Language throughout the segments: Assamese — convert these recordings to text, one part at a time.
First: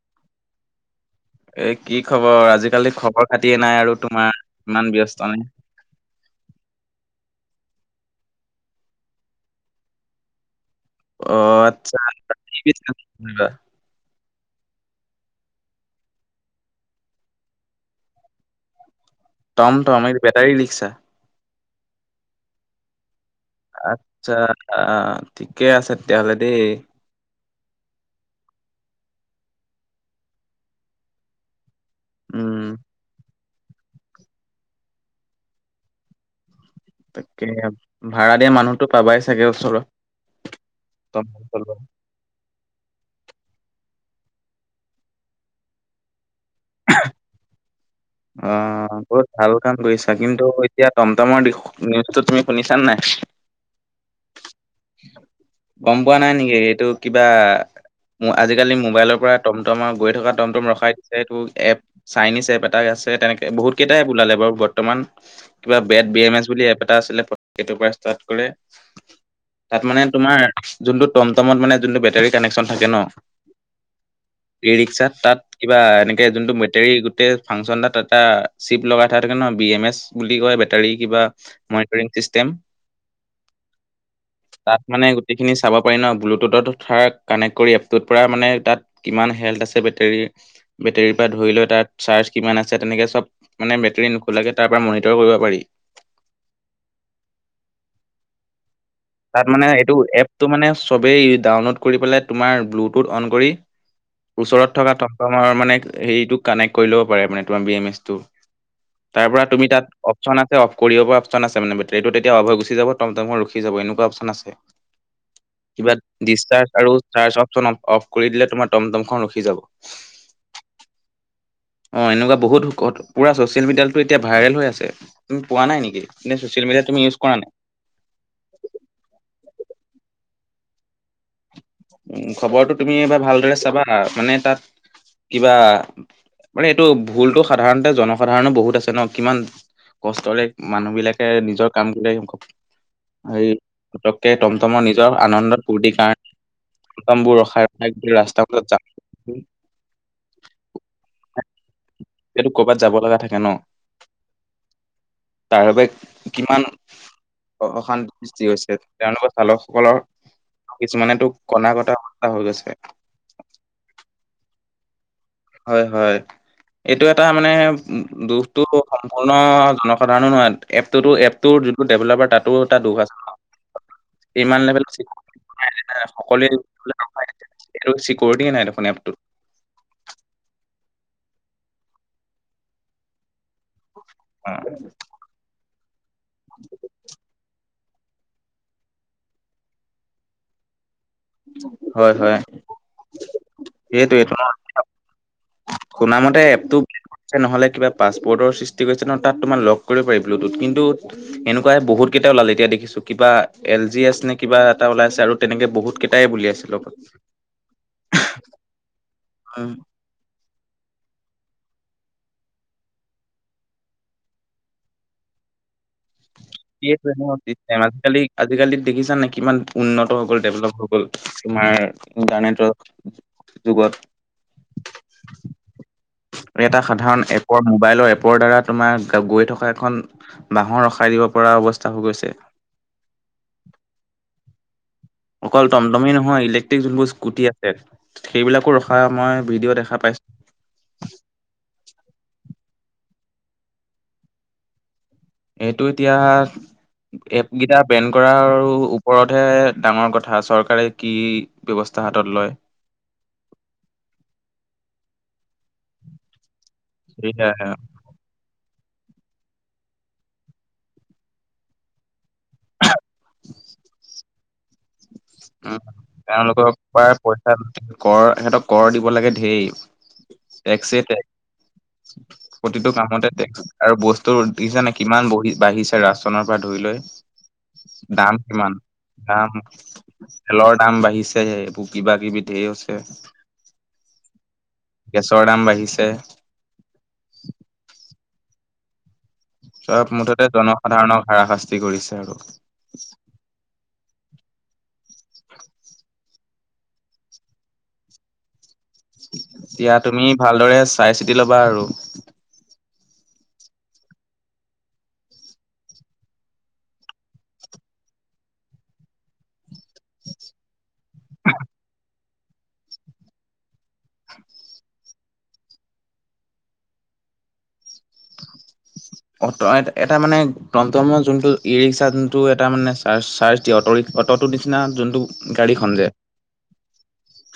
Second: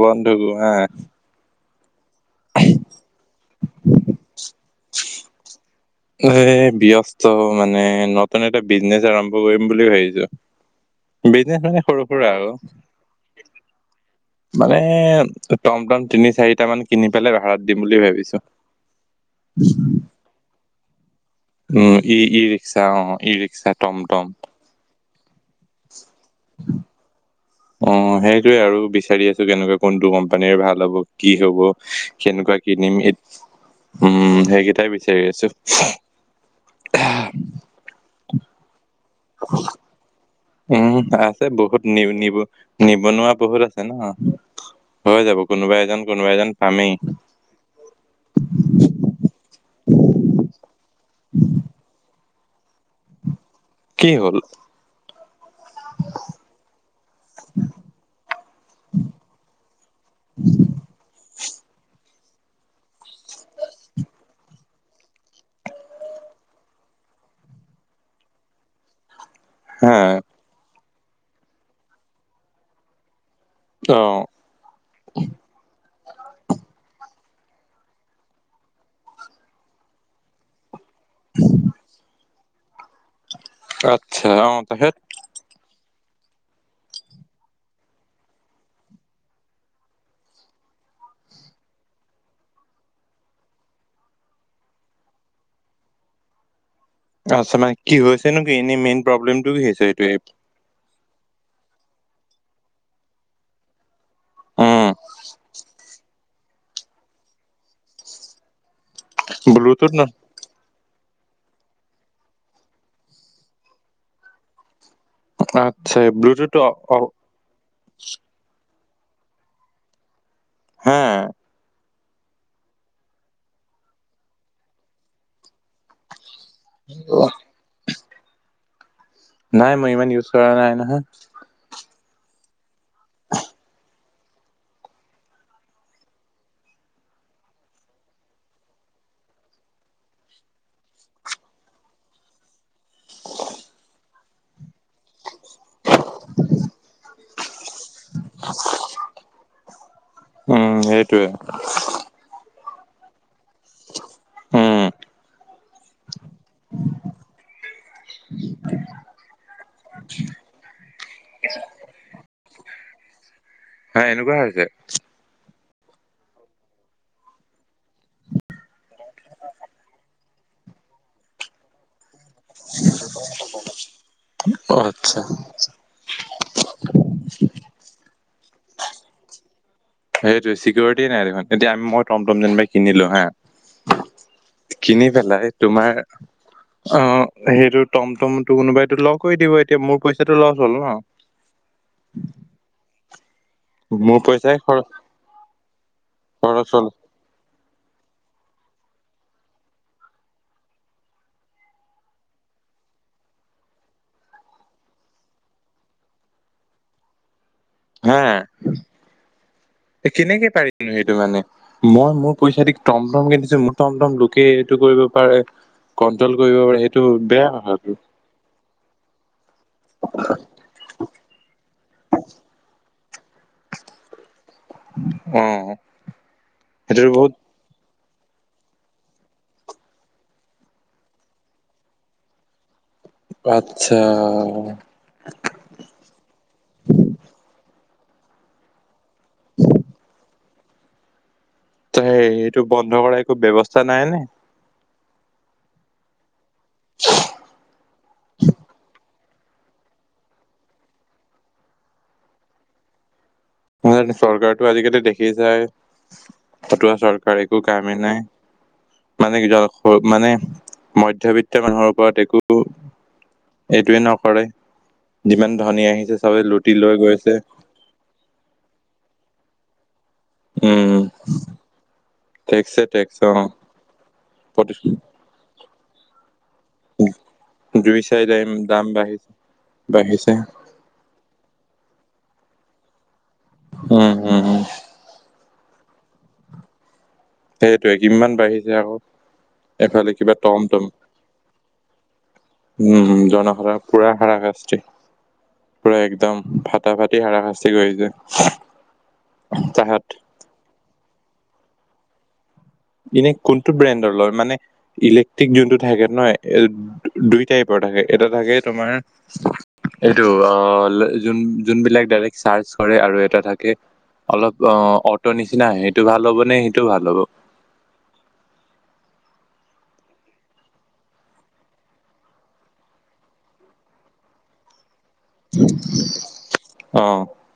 বন্ধু আহ এ কি খবৰ আজিকালি খবৰ খাতিয়ে নাই আৰু তোমাৰ ইমান ব্যস্ত নে এ ব্যস্ত মানে নতুন এটা বিজনেচ আৰম্ভ কৰিম বুলি ভাবিছো। অ বিজনেচ মানে আচ্ছা সৰু সুৰা আৰু [unintelligible] মানে টম টম তিনি চাৰিটা মান কিনি পেলাই ভাড়াত দিম বুলি ভাবিছো। টম টম এইটো বেটাৰী ৰিকছা। উম ই ই ৰিক্সা অ ই ৰিক্সা টমটম আচ্ছা আহ ঠিকে আছে তেতিয়াহ'লে দেই অ সেইটোয়ে আৰু বিচাৰি আছো কেনেকুৱা কোনটো কোম্পানীৰ ভাল হ'ব কি হব কেনেকুৱা উম কিনিম উম সেইকেইটাই বিচাৰি আছো তাকে ভাড়া দিয়া মানুহ। উম টমটম আছে চলোৱা বহুত নিব নিব। নিবনুৱা বহুত আছে ন হৈ যাব কোনোবা এজন কোনোবা এজন পামেই। অ বহুত ভাল কাম কৰিছা কিন্তু চানাই কি হ'ল গম পোৱা নাই নেকি এইটো কিবা। আজিকালি মোবাইলৰ পৰা টমটমৰ গৈ থকা টমটম ৰখাই দিছে এইটো এপ চাইনিজ এপেএটা আছে তেনেকে বহুত কেইটাই ওলালে বাৰু বৰ্তমান কিবা বেট বি এম এছ বুলি এপ এটা আছিলে হেটো পা গলে তাত হা মানে তোমাৰ যোনটো টমটমত মানে যোনটো বেটাৰী কানেকচন থাকে ন। অ ই ৰিক্সাত তাত কিবা এনেকে যোনটো বেটেৰী গোটেই ফাংচন তাত এটা চিপ লগাই থোৱা থাকে ন বি এম এছ বুলি কয় বেটাৰী কিবা ম চিষ্টেম আচ্ছা অ তাট তাৰপিছত মানে গোটেইখিনি চাব। ন বুলোটুথত কানেক কৰি এপটোৰ পৰা মানে তাত কিমান হেলথ আছে বেটেৰী বেটেৰীৰ পৰা ধৰি ল তাত চাৰ্জ কিমান আছে তেনেকে চব মানে বেটৰী নোখোলাকে তাৰ মনিটৰ কৰিব পাৰি [unintelligible] আচ্ছা মানে কি হৈছেনো কি এনেই মেইন তাত প্ৰব্লেমটো কি মানে হৈছে এইটো এইটোৱে এপটো মানে চবেই ডাউনলোড কৰি পেলাই তোমাৰ ব্লুটুথ অন কৰি ওচৰত উম থকা টমটমৰ মানে হেৰিটো কানেক্ট কৰি ল'ব পাৰে মান তোমাৰ বি এম এছ টো তাৰ পৰা তুমি তাত ব্লুটুথ ন অপচন আছে অ কৰিব পৰা অপচন আছে মানে বেটাৰিতো তেতিয়া অফ হৈ গুচি যাব টমটমো ৰখি যাব এনেকুৱা অপচন আছে। কিবা আচ্ছা ব্লুটুথ অ ডিচচাৰ্জ আৰু অ- চাৰ্জ অপচন অফ কৰি দিলে তোমাৰ টমটমখন ৰখি যাব। হা অঁ এনেকুৱা বহুত পুৰা ছ'চিয়েল মিডিয়াততো এতিয়া ভাইৰেল হৈ আছে তুমি পোৱা নাই নেকি? এনে চ'চিয়েল মিডিয়া তুমি ইউজ কৰা নাই? নাই মই ইমান ইউজ কৰা নাই নহয়। উম খবৰটো তুমি এবাৰ ভালদৰে চাবা মানে তাত কিবা মানে এইটো ভুলটো সাধাৰণতে জনসাধাৰণৰ বহুত আছে ন কিমান কষ্টৰে মানুহ বিলাকে নিজৰ কাম কৰে এই পটককে টমটমৰ নিজৰ আনন্দত ফূৰ্তিৰ কাৰণে টমবোৰ ৰখায় [unintelligible] উম সেইটোৱে ৰাস্তটো বাত যাব লগা থাকে ন উম তাৰবাবে কিমান অশান্তিৰ সৃষ্টি হৈছে তেওঁলোকৰ চালকসকলৰ কিছুমানেতো কনা কটা [unintelligible] হৈ গৈছে। হা এনেকুৱা হৈছে। হয় হয়। এইটো এটা মানে উ দুখটো সম্পূৰ্ণ জনসাধাৰণো নহয় এপটোতো এপটো যোনটো ডেভেলপাৰ তাতো এটা দুখ আছে। ইমান অ লেবেল আচ্ছা সকলোৱে নিশ্চয় চিকৰিটিয়ে নাই দেখোন এপটো। সেইটোৱেই চিকিউৰিটি নাই দেখোন এতি আমি মই টমটম যেনিবাই কিনিলো হা কিনি পেলাই তোমাৰ আহ সেইটোত টমটমতটো কোনোবাইটো লক কৰি দিব এতিয়া মোৰ পইচাটো লচ হ'ল ন। হয় হয়। মোৰ পইচাই খৰচ। শুনা মতে খৰচ এপটো হ'ল [unintelligible] নহলে কিবা পাছৱৰ্ডৰ সৃষ্টি কৰিছে ন তাত তোমাৰ লক কৰিব পাৰি ব্লুটুথ কিন্তু এনেকুৱাই বহুত কেইটাই ওলাল এতিয়া দেখিছো কিবা এল জি এছ নে কিবা এটা ওলাইছে আৰু তেনেকে বহুত কেইটাই বুলিইছিল লগত হা উম, কেনেকে পাৰিছে সেইটো মানে মই মোৰ পইচা দি টমটম কিনছো মোৰ টমটম লোকে এইটো কৰিব পাৰে। [unintelligible] [unintelligible] পাৰে সেইটো বেয়া কথাটো আজিকালি আজিকালি দেখিছা নাই কিমান উন্নত হৈ গ'ল ডেভেলপ হৈ গ'ল তোমাৰ ইণ্টাৰনেটৰ যুগত অ এটা সেইটো সাধাৰণ বহুত এপৰ মোবাইলৰ এপ ৰ দ্বাৰা তোমাৰ গৈ থকা এখন বাঁহৰ ৰখাই দিব পৰা অৱস্থা হৈ গৈছে। আত্ছা অকল টমটমেই নহয় ইলেক্ট্ৰিক যোনবোৰ স্কুটি আছে সেইবিলাকো ৰ হয় মই ভিডিঅ' দেখা পাইছো। এইটো বন্ধ কৰা একো ব্যৱস্থা নাই নে? এইটো এতিয়া এপ কেইটা বেন কৰাৰ ওপৰতহে ডাঙৰ কথা চৰকাৰে কি ব্যৱস্থা ৰাস্ত হাতত লয়। ন চৰকাৰতটো আজিকালি দেখি যায়। ফতুৱা চৰকাৰ একো সেয়াই কামেই নাই। মানে মানে মধ্যবিত্তৰ মানুহৰ ওপৰত একো। এইটোৱেই নকৰে। যিমান উ ধনী আহিছে চবে তেওঁলোকৰ লুটি লৈ পৰা গৈছে পইচা কৰ সিহঁতক কৰ দিব লাগে ধেৰ। উম টেক্সিতে টেক্সে প্ৰতিটো টেক্স অ কামতে টেক্ছ আৰু বস্তু দেখিছে নে কিমান বহি বাঢ়িছে ৰাচনৰ পৰা ধৰি দুই চাৰি দাম কিমান বাঢ়িছে দাম বাঢ়িছে তেলৰ দাম বাঢ়িছেহে এইবোৰ কিবা কিবি ঢেৰ আছে। উম উম উম গেছৰ দাম বাঢ়িছে। সেইটোৱে কিমান বাঢ়িছে আকৌ। চব এফালে কিবা মুঠতে টমটম জনসাধাৰণক হাৰাশাস্তি কৰিছে আৰু উম জনাশৰা পুৰা হাৰ কষ্টি পুৰা একদম ফটা ফাটি হাৰাশাস্তি কৰিছে এতিয়াও তাহাঁত তুমি ভালদৰে চাই চিতি লবা আৰু এনে কোনটো ব্ৰেণ্ডৰ লয় মানে ইলেক্ট্ৰিক যোনটো থাকে নহয় দুই টাইপৰ থাকে এটা থাকে তোমাৰ এইটো যোনবিলাক্ চাৰ্চ কৰে আৰু এটা থাকে অলপ অ অটো নিচিনা সেইটো ভাল হ'ব নে সেইটোও ভাল হ'ব অ এটা মানে গমতম যোনটো ই ৰিক্সা যোনটো এটা মানে চাৰ্জ দিয়ে অটো ৰিক্সা অটোখন নিচিনা যোনখন গাড়ীখন যে অ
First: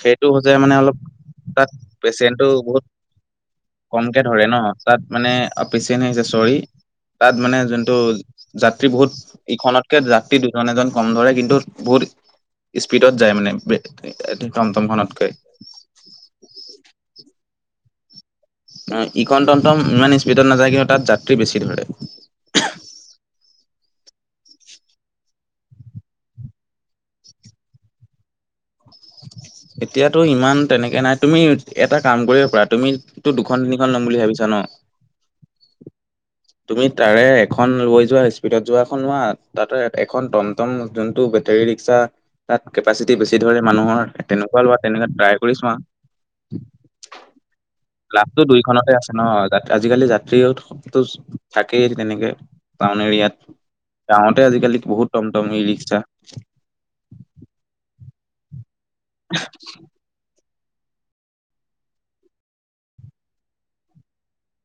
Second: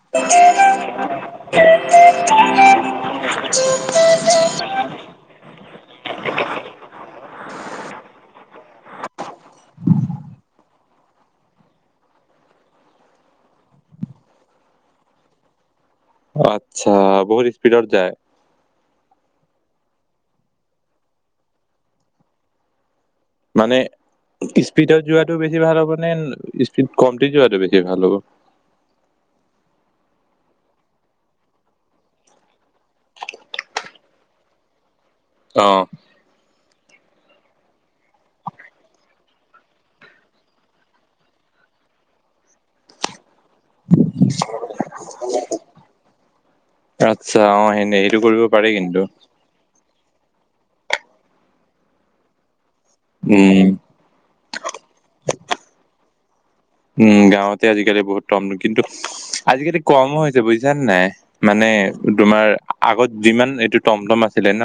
সেইটো সজায় মানে অলপ তাত পেচেণ্টটো বহুত কমকে ধৰে ন? তাত মানে [unintelligible] তাত মানে যোনটো যাত্ৰী বহুত ইখনতকে যাত্ৰী দু এজন কম ধৰে, কিন্তু বহুত স্পীডত যায় মানে টমটমখনতকৈ। আচ্ছা, বহুত স্পীডত যায়। ইখন টম টম ইমান স্পীডত নাযায় কিন্তু তাত যাত্ৰী বেছি ধৰে। মানে স্পীডত যোৱাটো বেছি ভাল হ'ব নে স্পীড কমটি যোৱাটো বেছি ভাল হ'ব। [inaudible] এতিয়াতো ইমান তেনেকে নাই তুমি এটা কাম কৰিব পাৰা তুমি দুখন তিনিখন লম বুলি ভাবিছা ন। [inaudible] অ তুমি তাৰে এখন লৈ যোৱা স্পীডত যোৱাখন লোৱা তাতে এখন টমটম যোনটো বেট বেটাৰি ৰিক্সা তাত কেপাচিতি বেছি। যি ধৰে মানুহৰ তেনেকুৱা লোৱা তেনেকুৱা ট্ৰাই কৰি চোৱা। আচ্ছা অ', সেনে সেইটো লাভটো কৰিব পাৰে দুইখনতে কিন্তু আছে না আজিকালি যা থাকেই তেনেকে টাউন এৰিয়াত উম, টাউনতে আজিকালি বহুত টম টম ই ৰিক্সা উম গাঁৱতে আজিকালি বহুত টম কিন্তু আজিকালি কমো হৈছে বুজিছা নাই মানে তোমাৰ আগত যিমান এইটো টমটম আছিলে ন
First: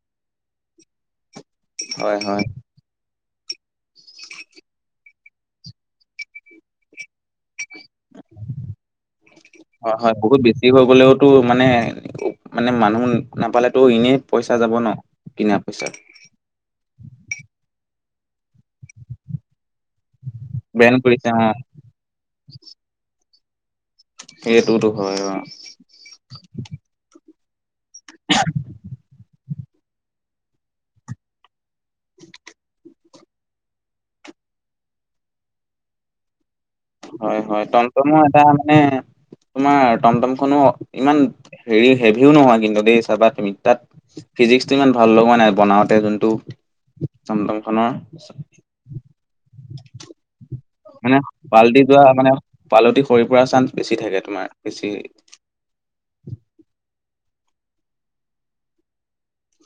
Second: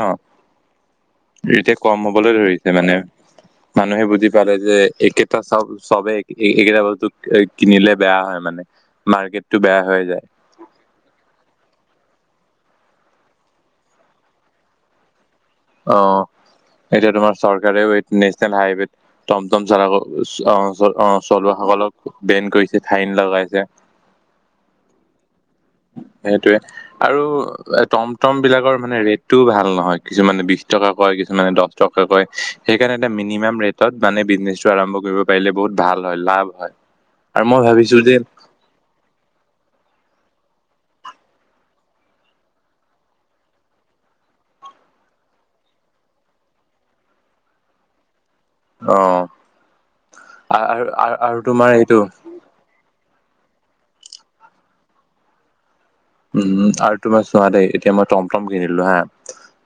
[inaudible] এতিয়া কম হয় হ'বলৈ হয় ধৰিছে মানে মানুহে বুজি পালে যে একেইটা চব চবে এইকেইটা বস্তু কিনিলে বেয়া হয় মানে মাৰ্কেটখন বেয়া হয় হৈ হয় যায় বহুত বেছি হৈ গ'লেওতো মানে মানে মানুহ নাপালেতো এনেই পইচা যাব ন কিনা পইচা অ, এতিয়া তোমাৰ চৰকাৰেও এই নেচনেল হাইৱেত টম টম চলাব। অ, চ চ বেন কৰিছে অ চলুৱা সকলক বেন কৰিছে, ফাইন লগাইছে। এইটোতো হয় অ। সেইটোৱে। আৰু টমটম বিলাকৰ মানে ৰেটটোও ভাল। নহয় কিছুমানে বিছ টকা কয়, কিছুমানে দহ টকা কয়। সেইকাৰণে এ মিনিমাম ৰেটত মানে বিজনেছটো আৰম্ভ কৰিব পাৰিলে বহুত ভাল হয়, লাভ হয়। হয়, আৰু মই হয় ভাবিছো যে টমটমো এটা মানে তোমাৰ টমটম খনো ইমান হেৰি হেভিও নহয় কিন্তু দেই। চাবা তুমি তাত ফিজিক্সটো ইমান ভাল লগা নাই বনাওঁতে যোনটো টম টম খনৰ অ আ-আৰ-আৰ মানে আৰু তোমাৰ পালটি এইটো যোৱা মানে পালতি সৰি পৰা চান্স বেছি থাকে। তোমাৰ বেছি উম আৰু তোমাৰ চোৱা দেই। এতিয়া মই টম টম কিনিলো হা।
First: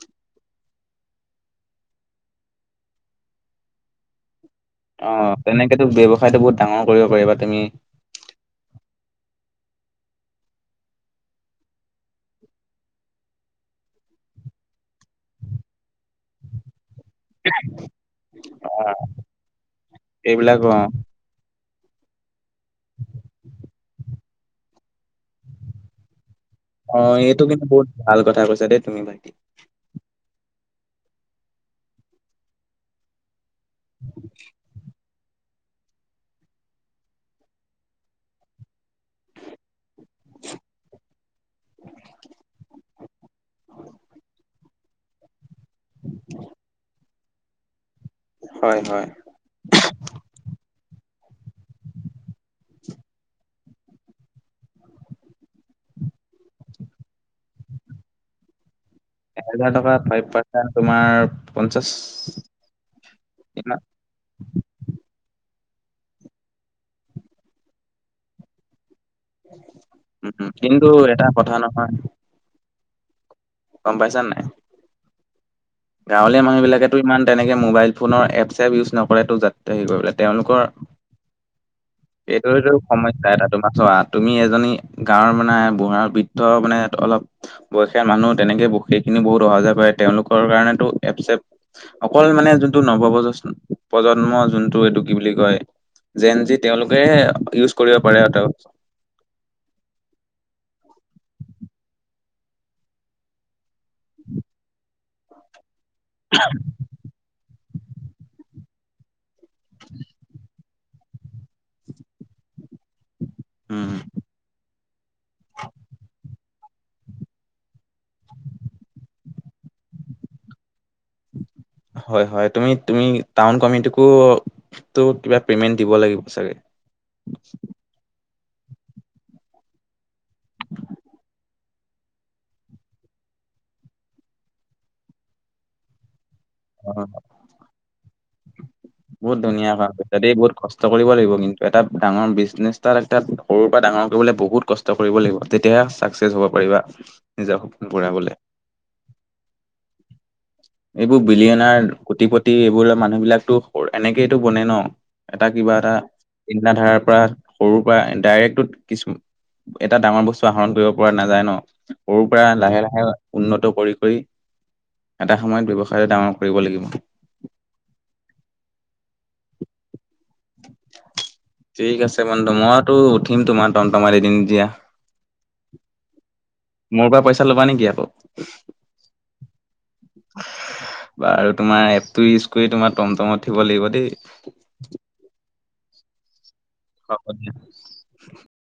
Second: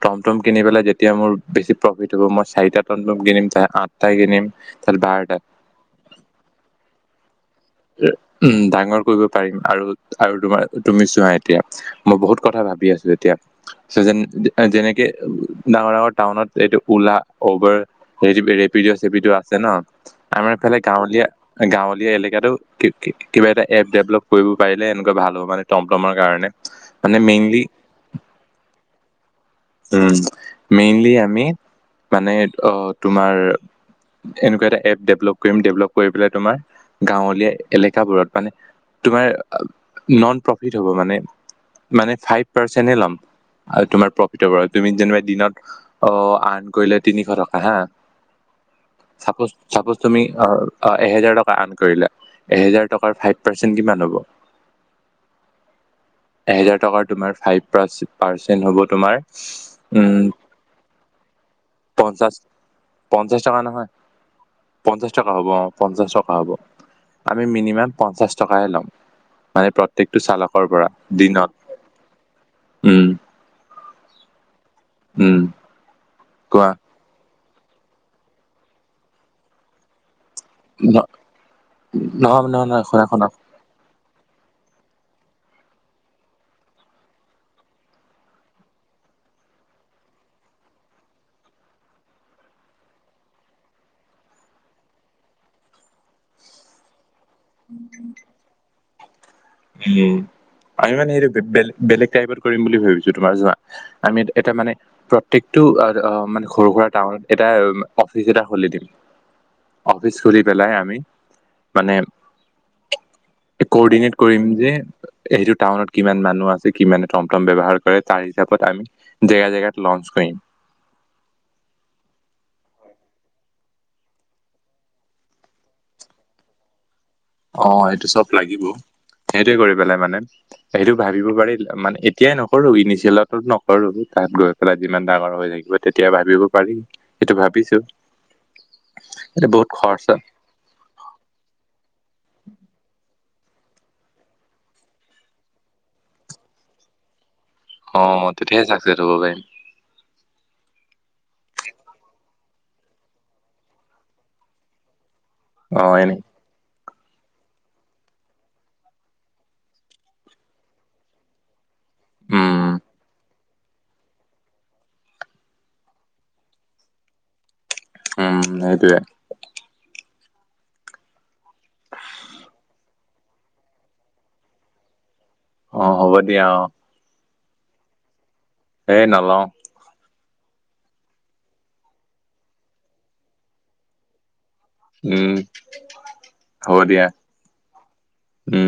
টমটম কিনি পেলাই যেতিয়া মোৰ বেছি প্ৰফিট হ'ব, মই চাৰিটা টমটম কিনিম। তা আঠটা কিনিম। তাৰপিছত অ বাৰটা তেনেকেতো ব্যৱসায়তটো বহুত ডাঙৰ কৰিব পাৰিবা তুমি। উম ডাঙৰ কৰিব পাৰিম আৰু আৰু তোমাৰ তুমি চোৱা এতিয়া মই বহুত কথা ভাব ভাবি আছো এতিয়া। যেন যেনেকে ডাঙৰ-ডাঙৰ টাউনত এইটো উলা, উবেৰ, অ ৰেপিড', চেপিড' আছে ন। আমাৰ এইবিলাক অ ইফালে গাঁৱলীয়া গাঁৱলীয়া এলেকাটো কি-কি কিবা এটা এপ ডেভলপ কৰিব পাৰিলে এনেকুৱা ভাল হ'ব। মানে টমটমৰ কাৰণে। অ, মানে এইটো মেইনলি কিন্তু বহুত ভাল কথা কৈছা দেই তুমি ভাইটি। উ, মেইনলি আমি মানে অ তোমাৰ এনেকুৱা এটা এপ দে দেভলপ কৰিম। ডেভলপ কৰি পেলাই তোমাৰ গাঁৱলীয়া এলেকাবোৰত মানে তোমাৰ নন প্ৰফিট হ'ব মানে। মানে ফাইফ পাৰ্চেন্ত লম আৰু তোমাৰ ভিতৰ পৰা তুমি যেনিবা দিনত অ আৰ্ন কৰিলে তিনিশ টকা হা হয় হয় চাপোজ চাপোজ তুমি অ অ এহেজাৰ টকা আন কৰিলে এহেজাৰ টকাৰ ফাইভ পাৰ্চেণ্ট কিমান হ'ব এহেজাৰ টকাৰ তোমাৰ ফাইভ পাৰ্চে পাৰ্চেন্ট হব তোমাৰ এহেজাৰ টকা ফাইভ পাৰ্চেণ্ট তোমাৰ পঞ্চাশ পঞ্চাছ, পঞ্চাছ টকা কিমান নহয়। পঞ্চাছ টকা হ'ব অ। পঞ্চাছ টকা হ'ব। আমি মিনিমাম পঞ্চাছ টকাহে ল'ম। মানে প্ৰত্যকটো উম, চালকৰ কিন্তু পৰা এটা দিনত, কথা নহয় উম। গম পাইছা নাই? উম। গাঁৱলীয়া কোৱা মানুহবিলাকেটো ইমান তেনেকে মোবাইল ফোনৰ এপচ চেপচ ইউজ নকৰে যাত্ৰ হ কৰিবলে। তেওঁলোকৰ ন নহয় এইটো, নহয় এইটো নহয় শুনা শুনা সমস্যা এটা তোমাৰ চোৱা। তুমি এজনী গাঁৱৰ মানে বুঢ়া বৃদ্ধ মানে অলপ বয়সীয়া মানুহ তেনেকে ব [unintelligible] বহুত অহা-যোৱা কৰে তেওঁলোকৰ কাৰণে টো এপ চেপ অকল মানে যোনটো নৱবজ প্ৰজন্ম যোনটো এইটো কি বুলি কয়। যেনযি তেওঁলোকেহে ইউজ কৰিব পাৰে সিহঁতক। হুম, আমি মানে সেইটো বেলেগ-বেলেগ টাইপত কৰিম বুলি ভাবিছো তোমাৰ চোৱা। আমি এটা মানে প্ৰত্যেকটো মানে সৰু সুৰা টাউনত এটা অফিচ এটা খুলি দিম। অফিচ খুলি পেলাই আমি মানে উম। খুলিম যে এইটো টাউনত কিমান মা মানুহ আছে কিমানে টমটম ৱ্যৱহাৰ কৰে তাৰ হিচাত আমি জেগা জেগাত লঞ্চ কৰিম। [inaudible] হয়, হয়। তুমি তুমি টাউন কমিটিকো কিবা প্ৰেমেন্ট দিব লাগিব চাগে? অ এইটো চব লাগিব সেইটোৱে কৰি পেলাই মানে সেইটো ভাবিব পাৰি মানে এতিয়াই নকৰো ইনিচিয়েলত নকৰো তাত গৈ পেলাই যিমান ডাঙৰ হৈ থাকিব তেতিয়া ভাবিব পাৰিম অ', সেইটো ভাবিছো বহুত এইটো ধুনীয়া কাম খৰচা তাতে বহুত কষ্ট কৰিব লাগিব কিন্তু এটা ডাঙৰ বিজনেছটা তাত তাত সৰুৰ পৰা ডাঙৰ কৰিবলৈ বহুত কষ্ট কৰিব লাগিব তেতিয়াহে চাক্সেছ হ'ব পাৰিবা নিজৰ সপোন অ পুৰাবলে। মই তেতিয়াই চাক্সেছ হ'ব পাৰিম এইবোৰ বিলিয়ানাৰ কুটিপতি এইবোৰ মানুহ বিলাকতো এনেকেইটো বনে ন এটা কিবা অ এটা এনে চিন্তা ধাৰা ৰ পা সৰুৰ পৰা ডাইৰেক্ট কিছু এটা ডাঙৰ বস্তু আহৰণ কৰিব পৰা নাযায় ন সৰুৰ পৰা উম লাহে লাহে উন্নত কৰি কৰি এটা সময়ত ব্যৱসায় ডাঙৰ কৰিব লাগিব উম সেইটোৱে ঠিক আছে বন্ধু মইতো উঠিম তোমাৰ টম টমত এদিন দিয়া অ হ'ব দিয়া অ মোৰ পৰা পইচা লবা নেকি আকৌ এ নল‌ও বাৰু তোমাৰ এপটো ইউজ কৰি তোমাৰ টমটমত উঠিব লাগিব দেই উম হব দিয়া উম।